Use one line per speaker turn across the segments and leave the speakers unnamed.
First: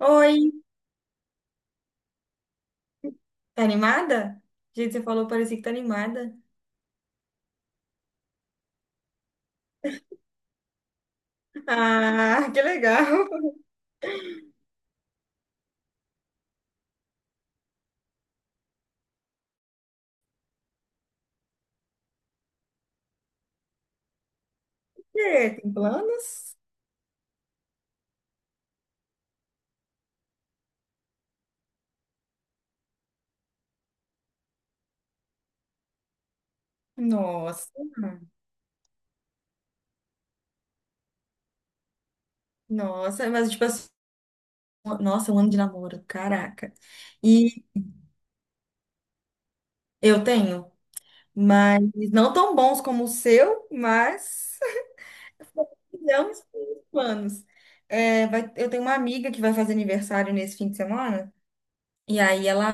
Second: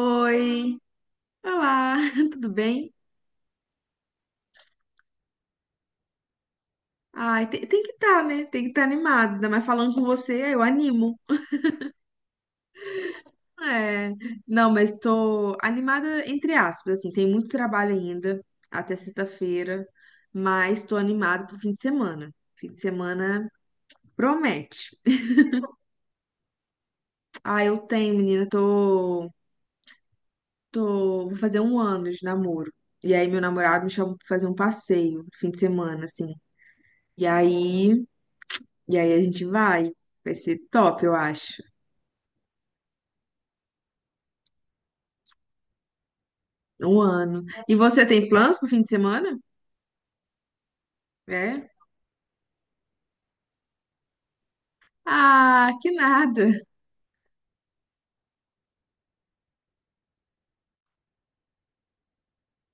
Oi,
olá, tudo bem?
tá animada? Gente, você falou, parecia que tá animada.
Ai, tem que estar, né? Tem que estar animada, ainda mais falando com você, eu animo.
Ah, que legal.
É, não, mas estou animada entre aspas, assim, tem muito trabalho ainda até sexta-feira, mas estou animada pro fim de semana. Fim de semana promete.
E aí, tem planos?
Ah, eu tenho, menina, vou fazer um ano de namoro. E aí meu namorado me chamou pra fazer um passeio no fim de semana, assim. E
Nossa,
aí E aí a gente vai. Vai ser top, eu acho.
nossa, mas tipo assim, nossa, um ano de namoro, caraca.
Um ano.
E
E você tem planos pro fim de semana?
eu tenho,
É?
mas não tão bons como o seu, mas
Ah, que
fizemos
nada.
planos. É, eu tenho uma amiga que vai fazer aniversário nesse fim de semana. E aí ela,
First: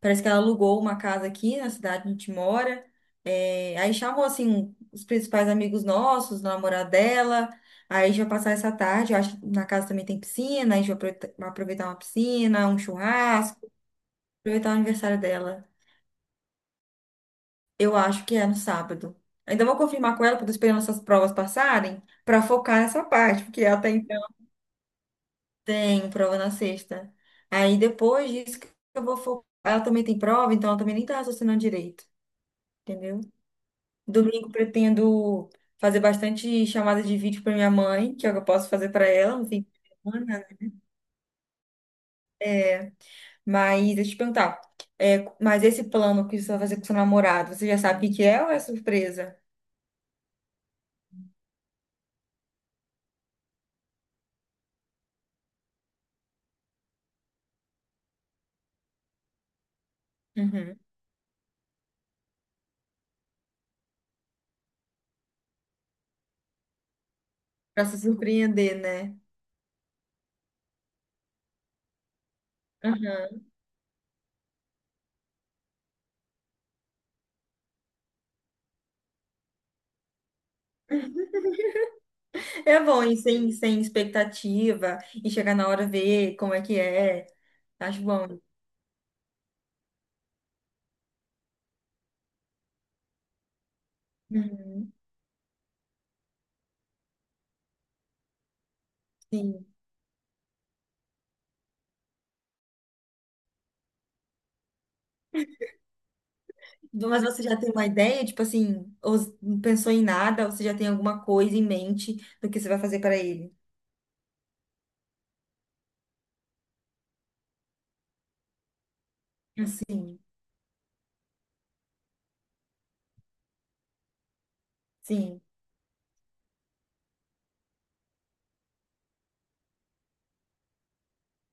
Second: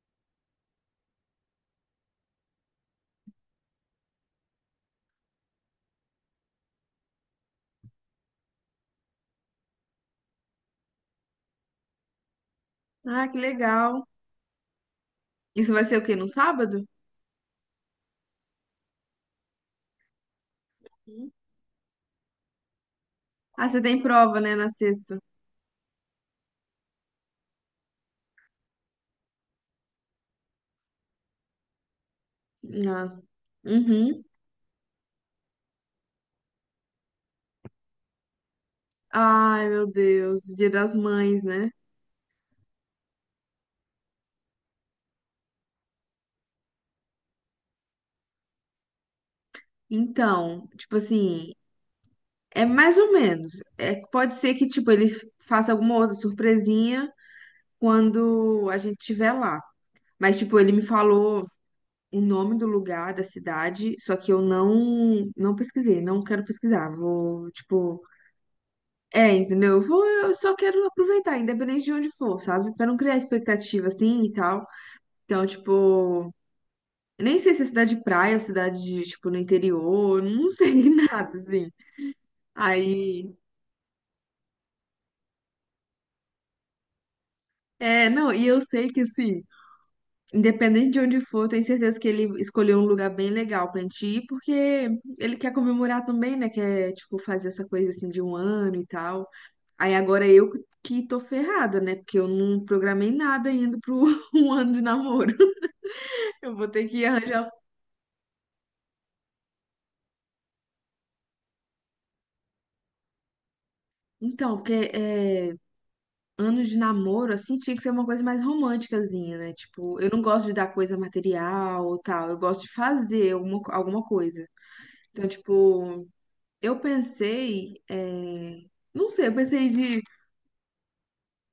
parece que ela alugou uma casa aqui na cidade onde a gente mora. É, aí chamou, assim, os principais amigos nossos, o namorado dela. Aí a gente vai passar essa tarde, eu acho que na casa também tem piscina, a gente vai vai aproveitar uma piscina, um
Ah, que
churrasco,
legal.
aproveitar o aniversário dela.
Isso vai ser o quê? No sábado?
Eu acho que é no sábado. Ainda vou confirmar com ela, porque eu tô esperando essas
Uhum.
provas passarem, para focar nessa parte, porque
Ah, você
até
tem
então
prova, né? Na sexta.
tem prova na sexta. Aí depois disso que eu vou focar. Ela também tem prova, então ela também nem tá raciocinando direito.
Ah.
Entendeu?
Uhum.
Domingo pretendo fazer bastante chamadas de vídeo para minha mãe, que é o que eu posso fazer para ela no fim
Ai,
de
meu Deus.
semana,
Dia das Mães, né?
né? Mas deixa eu te perguntar, é, mas esse plano que você vai fazer com seu namorado, você já sabe o que que é ou é surpresa?
Então, tipo assim, é mais ou menos. É, pode ser que, tipo, ele faça alguma outra surpresinha quando a gente estiver lá. Mas, tipo, ele
Uhum.
me falou o nome do lugar, da cidade, só que eu não pesquisei, não quero pesquisar. Vou,
Para se
tipo,
surpreender, né?
é, entendeu? Eu vou, eu só quero aproveitar, independente de onde for, sabe? Pra não criar
Uhum.
expectativa assim e tal. Então, tipo, eu nem sei se é cidade de praia ou cidade de, tipo, no interior, não sei nada assim.
É bom ir
Aí,
sem, sem expectativa e chegar na hora ver como é que é. Acho
é,
bom.
não, e eu sei que assim, independente de onde for, tenho certeza que ele escolheu um lugar bem legal pra gente ir, porque
Uhum.
ele quer comemorar também, né? Quer, tipo, fazer essa coisa assim de um ano e tal.
Sim.
Aí agora eu que tô ferrada, né? Porque eu não programei nada ainda pro um ano de namoro. Eu vou ter que
Mas você
arranjar.
já tem uma ideia, tipo assim, ou não pensou em nada, ou você já tem alguma coisa em mente do que você vai fazer para ele?
Então, porque é, anos de namoro, assim, tinha que ser uma coisa mais românticazinha, né? Tipo, eu
Assim,
não gosto de dar coisa material ou tal. Eu gosto de fazer alguma coisa. Então,
sim.
tipo, eu pensei, é, não sei, eu pensei de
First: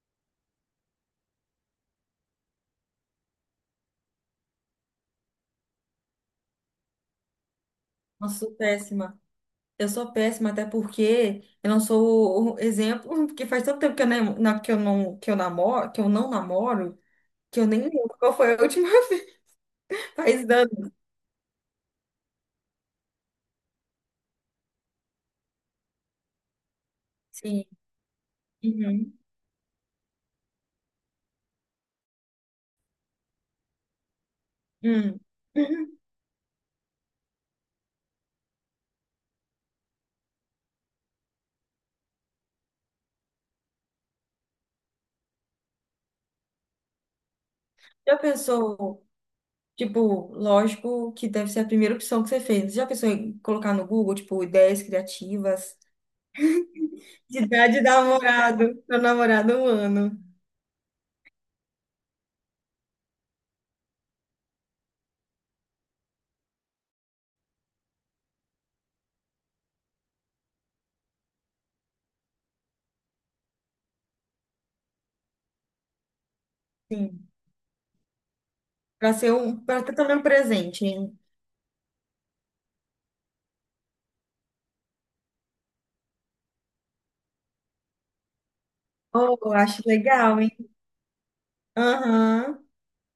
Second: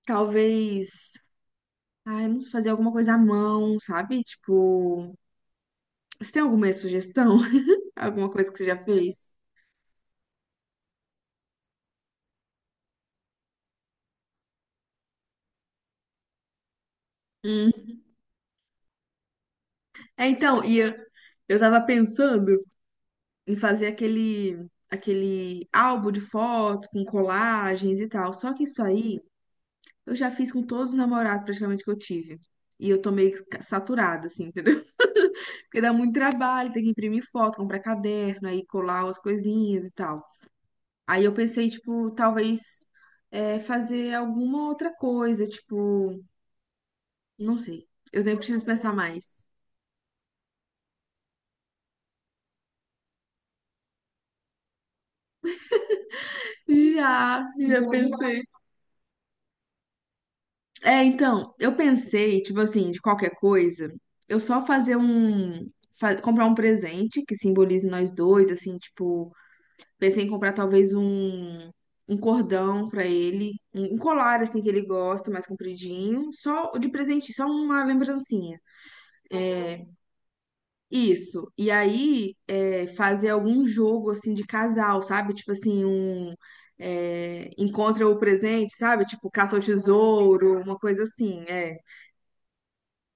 talvez, ai, não sei, fazer alguma coisa à mão, sabe? Tipo, você tem alguma sugestão? Alguma
Nossa,
coisa
sou
que você já
péssima.
fez?
Eu sou péssima até porque eu não sou o exemplo, porque faz tanto tempo que eu, que eu não que eu namoro, que eu não namoro, que eu nem
Hum.
lembro qual foi a última vez.
É,
Faz
então,
anos.
eu tava pensando em fazer aquele álbum de foto com
Sim.
colagens e tal. Só que isso
Uhum.
aí eu já fiz com todos os namorados praticamente que eu tive. E eu tô meio saturada, assim, entendeu?
Hum.
Porque dá
Uhum.
muito trabalho, tem que imprimir foto, comprar caderno, aí colar as coisinhas e tal. Aí eu pensei, tipo, talvez é, fazer alguma outra coisa, tipo, não sei.
Já
Eu nem preciso pensar
pensou,
mais.
tipo, lógico que deve ser a primeira opção que você fez. Já pensou em colocar no Google, tipo, ideias criativas? De
Já
idade
Boa.
da
Pensei.
namorado, meu namorado um ano.
É, então, eu pensei, tipo assim, de qualquer coisa, eu só fazer um, comprar um presente que simbolize nós dois, assim, tipo pensei em comprar um cordão pra ele, um colar assim que ele gosta, mais compridinho, só de
Sim,
presente, só uma lembrancinha.
para ser um, para estar também um presente, hein?
Isso. E aí é, fazer algum jogo assim de casal, sabe? Tipo assim, um é, encontra o presente, sabe? Tipo
Oh, eu
caça ao
acho legal, hein?
tesouro, uma coisa assim. É,
Aham.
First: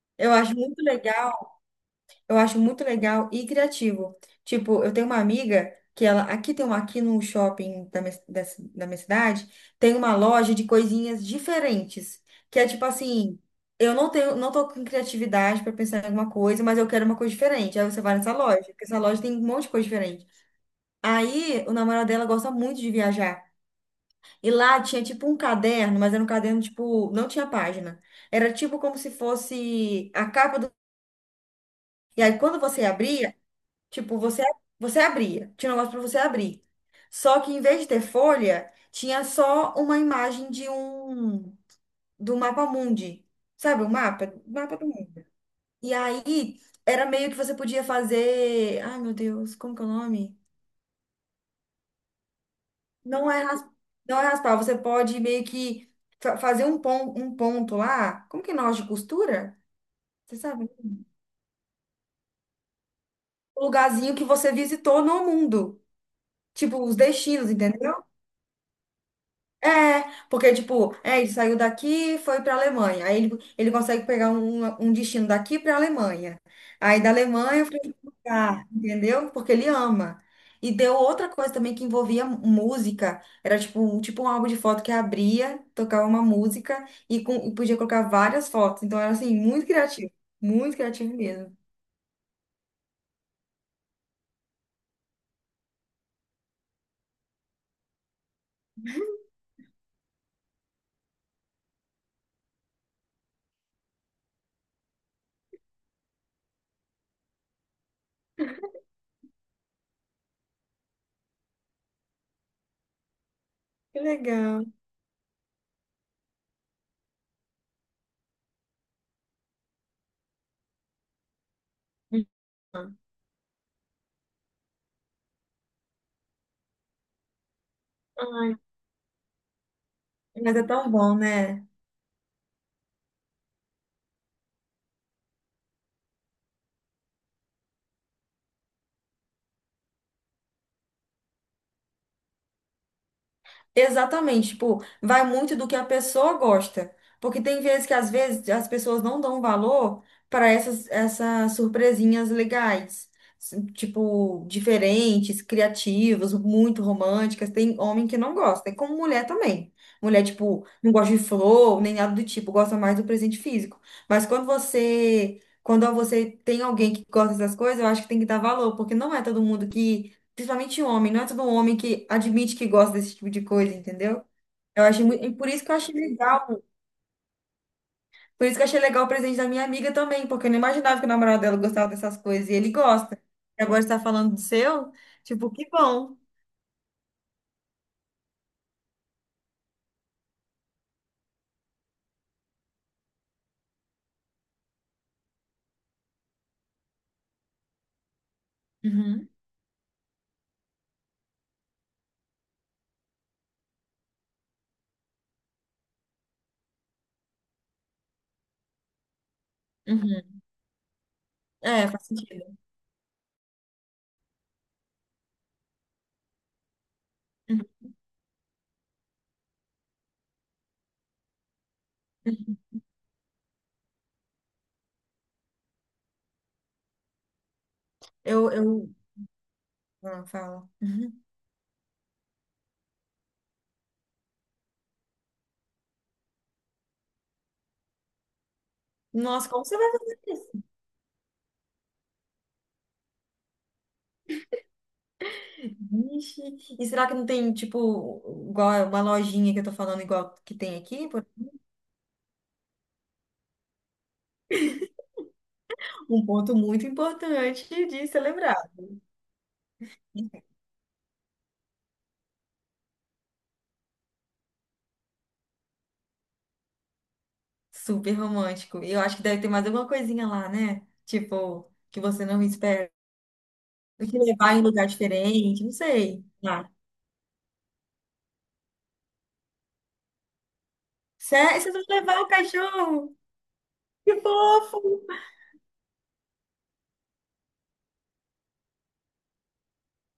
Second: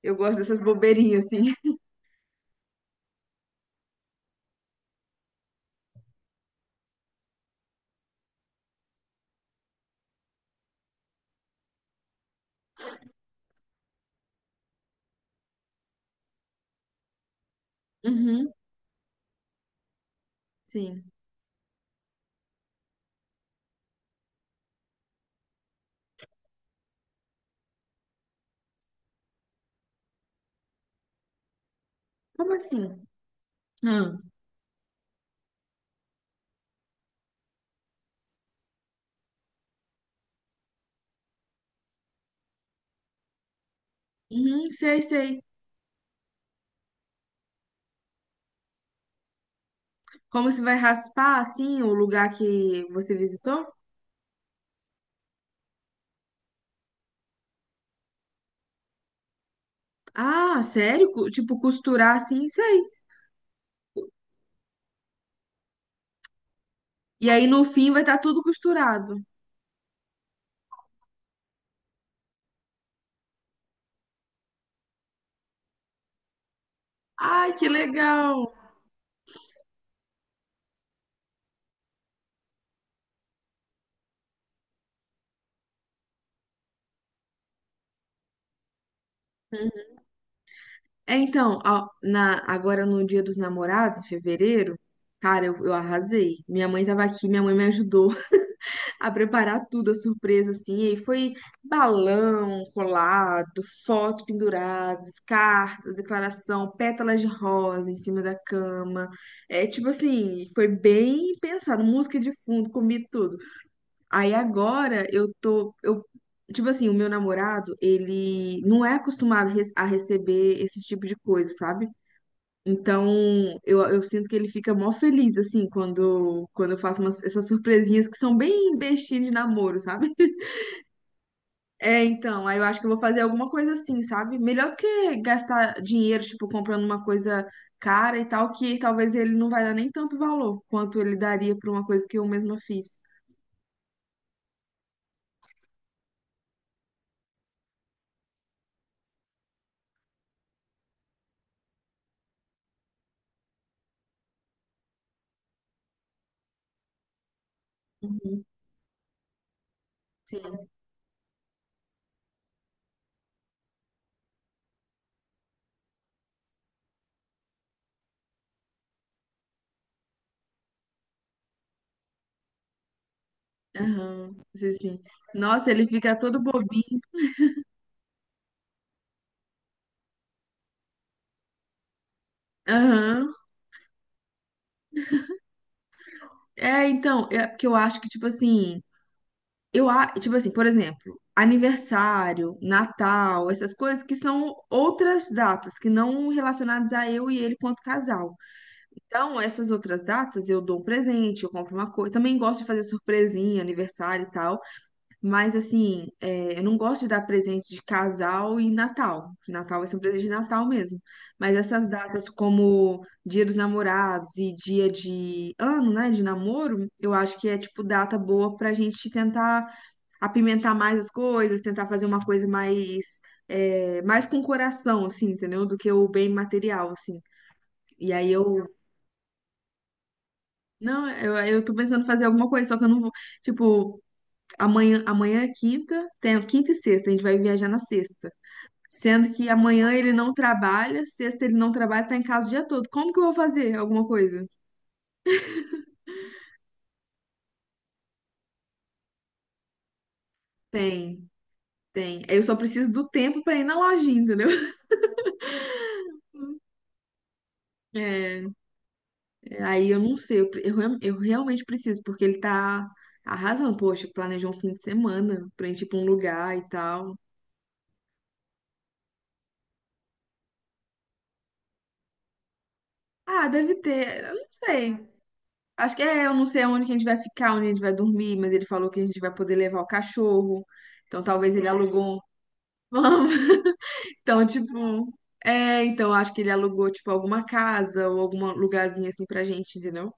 eu
Eu
gosto
acho
dessas
muito
bobeirinhas
legal,
assim.
eu acho muito legal e criativo. Tipo, eu tenho uma amiga que ela, aqui tem uma, aqui no shopping da minha, da, da minha cidade, tem uma loja de coisinhas diferentes, que é tipo assim, eu não tenho, não tô com criatividade para pensar em alguma coisa, mas eu quero uma coisa diferente. Aí você vai nessa
Uhum,
loja, porque essa loja tem um monte de coisa diferente.
sim.
Aí, o namorado dela gosta muito de viajar. E lá tinha tipo um caderno, mas era um caderno tipo, não tinha página. Era tipo como se fosse a capa do. E aí,
Como
quando você
assim?
abria,
Ah,
tipo, você, você abria. Tinha um negócio pra você abrir. Só que em vez de ter folha, tinha só uma imagem de um. Do mapa mundi. Sabe o mapa?
uhum,
Mapa do
sei,
mundo.
sei.
E aí, era meio que você podia fazer. Ai, meu Deus, como que é o nome?
Como se vai raspar assim o lugar que você
Não é,
visitou?
não é raspar, você pode meio que fazer um, um ponto lá. Como que é nós de costura? Você
Ah,
sabe?
sério? Tipo, costurar assim, sei.
O lugarzinho que você visitou no mundo. Tipo, os
E aí
destinos,
no fim vai
entendeu?
estar tudo costurado.
É, porque, tipo, é, ele saiu daqui e foi pra Alemanha. Aí ele consegue pegar um, um destino daqui pra Alemanha. Aí da
Ai,
Alemanha
que
pra outro
legal!
lugar, entendeu? Porque ele ama. E deu outra coisa também que envolvia música. Era tipo, tipo um álbum de foto que abria, tocava uma música e, com, e podia colocar várias fotos. Então era assim, muito criativo. Muito criativo
É,
mesmo.
então, ó, na, agora no Dia dos Namorados, em fevereiro, cara, eu arrasei. Minha mãe tava aqui, minha mãe me ajudou a preparar tudo, a surpresa, assim. E aí foi balão colado, fotos penduradas, cartas, declaração, pétalas de rosa em cima da cama. É, tipo assim, foi bem pensado. Música de fundo, comi tudo.
Que
Aí
legal.
agora eu tô, eu, tipo assim, o meu namorado, ele não é acostumado a receber esse tipo de coisa, sabe? Então, eu sinto que ele fica mó feliz, assim, quando eu faço umas, essas surpresinhas que são
Ai,
bem bestinhas de namoro, sabe?
mas é tão bom, né?
É, então, aí eu acho que eu vou fazer alguma coisa assim, sabe? Melhor do que gastar dinheiro, tipo, comprando uma coisa cara e tal, que talvez ele não vai dar nem tanto valor quanto ele daria pra uma coisa que eu mesma fiz.
Exatamente, tipo, vai muito do que a pessoa gosta. Porque tem vezes que às vezes as pessoas não dão valor para essas, essas surpresinhas legais. Tipo, diferentes, criativas, muito românticas. Tem homem que não
Uhum,
gosta, e como mulher também. Mulher, tipo,
sim,
não gosta de flor, nem nada do tipo, gosta mais do presente físico. Mas quando você tem alguém que gosta dessas coisas, eu acho que tem que dar valor, porque não é todo mundo que. Principalmente homem, não é todo homem que admite que gosta desse tipo de coisa, entendeu?
aham, sim,
Eu
sim.
achei muito, e por isso
Nossa,
que eu
ele
achei
fica todo
legal,
bobinho.
por isso que eu achei legal o presente da minha amiga também, porque eu não imaginava que o namorado dela gostava dessas coisas e ele gosta.
Aham.
E agora está falando do seu, tipo, que bom.
É, então, é porque eu acho que, tipo assim, eu acho, tipo assim, por exemplo, aniversário, Natal, essas coisas que são outras datas, que não relacionadas a eu e ele quanto casal.
Uhum,
Então, essas outras datas eu dou um presente, eu compro uma coisa. Também gosto de fazer surpresinha, aniversário e tal. Mas, assim, é, eu não gosto de dar presente de casal e Natal. Natal vai ser um presente de
uhum.
Natal mesmo. Mas essas
É, faz
datas,
sentido.
como Dia dos Namorados e dia de ano, né, de namoro, eu acho que é,
Uhum,
tipo, data boa pra gente tentar apimentar mais as coisas, tentar fazer uma coisa
uhum.
mais, é, mais com coração, assim, entendeu? Do que o bem material, assim. E aí
Eu,
eu
eu, ah, fala.
Não,
Uhum.
eu tô pensando em fazer alguma coisa, só que eu não vou. Tipo, amanhã é quinta, tem quinta e sexta, a gente vai viajar na sexta. Sendo que
Nossa, como você vai
amanhã ele
fazer
não
isso?
trabalha, sexta ele não trabalha, tá em casa o dia todo. Como que eu vou fazer alguma coisa?
Vixe. E será que não tem, tipo, igual uma lojinha que eu tô falando igual que tem aqui?
Tem, tem. Eu só preciso do tempo pra ir na lojinha, entendeu?
Um ponto muito importante de
É,
celebrar.
aí eu não sei, eu realmente preciso, porque ele tá arrasando, poxa, planejou um fim de semana pra gente ir pra um lugar e tal.
Super romântico. E eu acho que deve ter mais alguma coisinha lá, né? Tipo, que você não espera.
Ah, deve
Te
ter, eu não
levar em lugar
sei.
diferente, não
Acho que
sei.
é, eu não sei
Ah,
onde que a gente vai ficar, onde a gente vai dormir, mas ele falou que a gente vai poder levar o cachorro. Então talvez
sério?
ele
Vocês vão
alugou um-
levar o cachorro?
vamos.
Que
Então,
fofo!
tipo, é, então acho que ele alugou tipo alguma casa ou algum lugarzinho assim pra gente, entendeu?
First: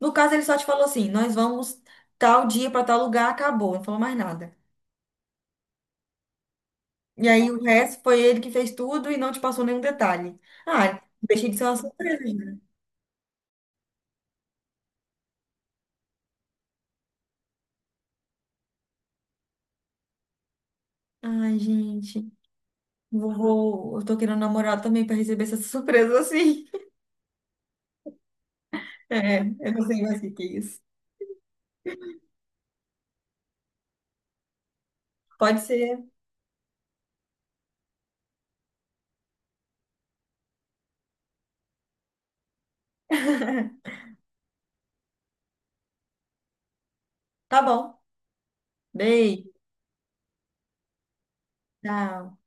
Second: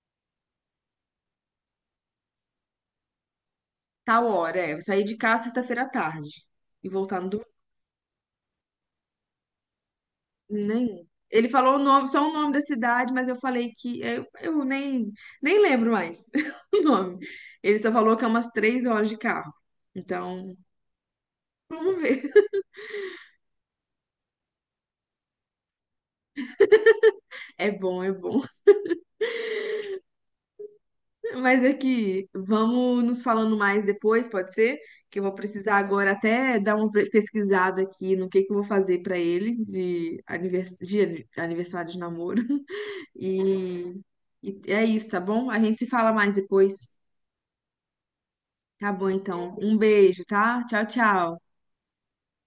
No caso, ele só te falou assim: nós vamos tal dia para tal lugar, acabou, não falou mais
Tal
nada.
hora, é, eu sair de casa sexta-feira à tarde e voltar no
E
domingo,
aí o resto foi ele que fez tudo e não te passou nenhum detalhe. Ah,
nem. Ele
deixei de ser
falou
uma
o nome,
surpresa,
só o nome da
gente.
cidade, mas eu falei que eu nem nem lembro mais o nome. Ele só falou que é umas 3 horas de carro. Então,
Ai,
vamos ver.
gente, vovô, eu tô querendo namorar também para receber essa surpresa assim.
É bom, é bom.
É, eu não sei mais o que que é isso.
Mas é que vamos nos falando mais depois, pode ser? Que eu vou
Pode
precisar
ser.
agora até dar uma pesquisada aqui no que eu vou fazer pra ele de, anivers... de aniversário de namoro. E... e é isso, tá bom? A gente se fala mais depois.
Tá bom.
Tá bom,
Beijo.
então. Um beijo, tá? Tchau, tchau.
Tchau.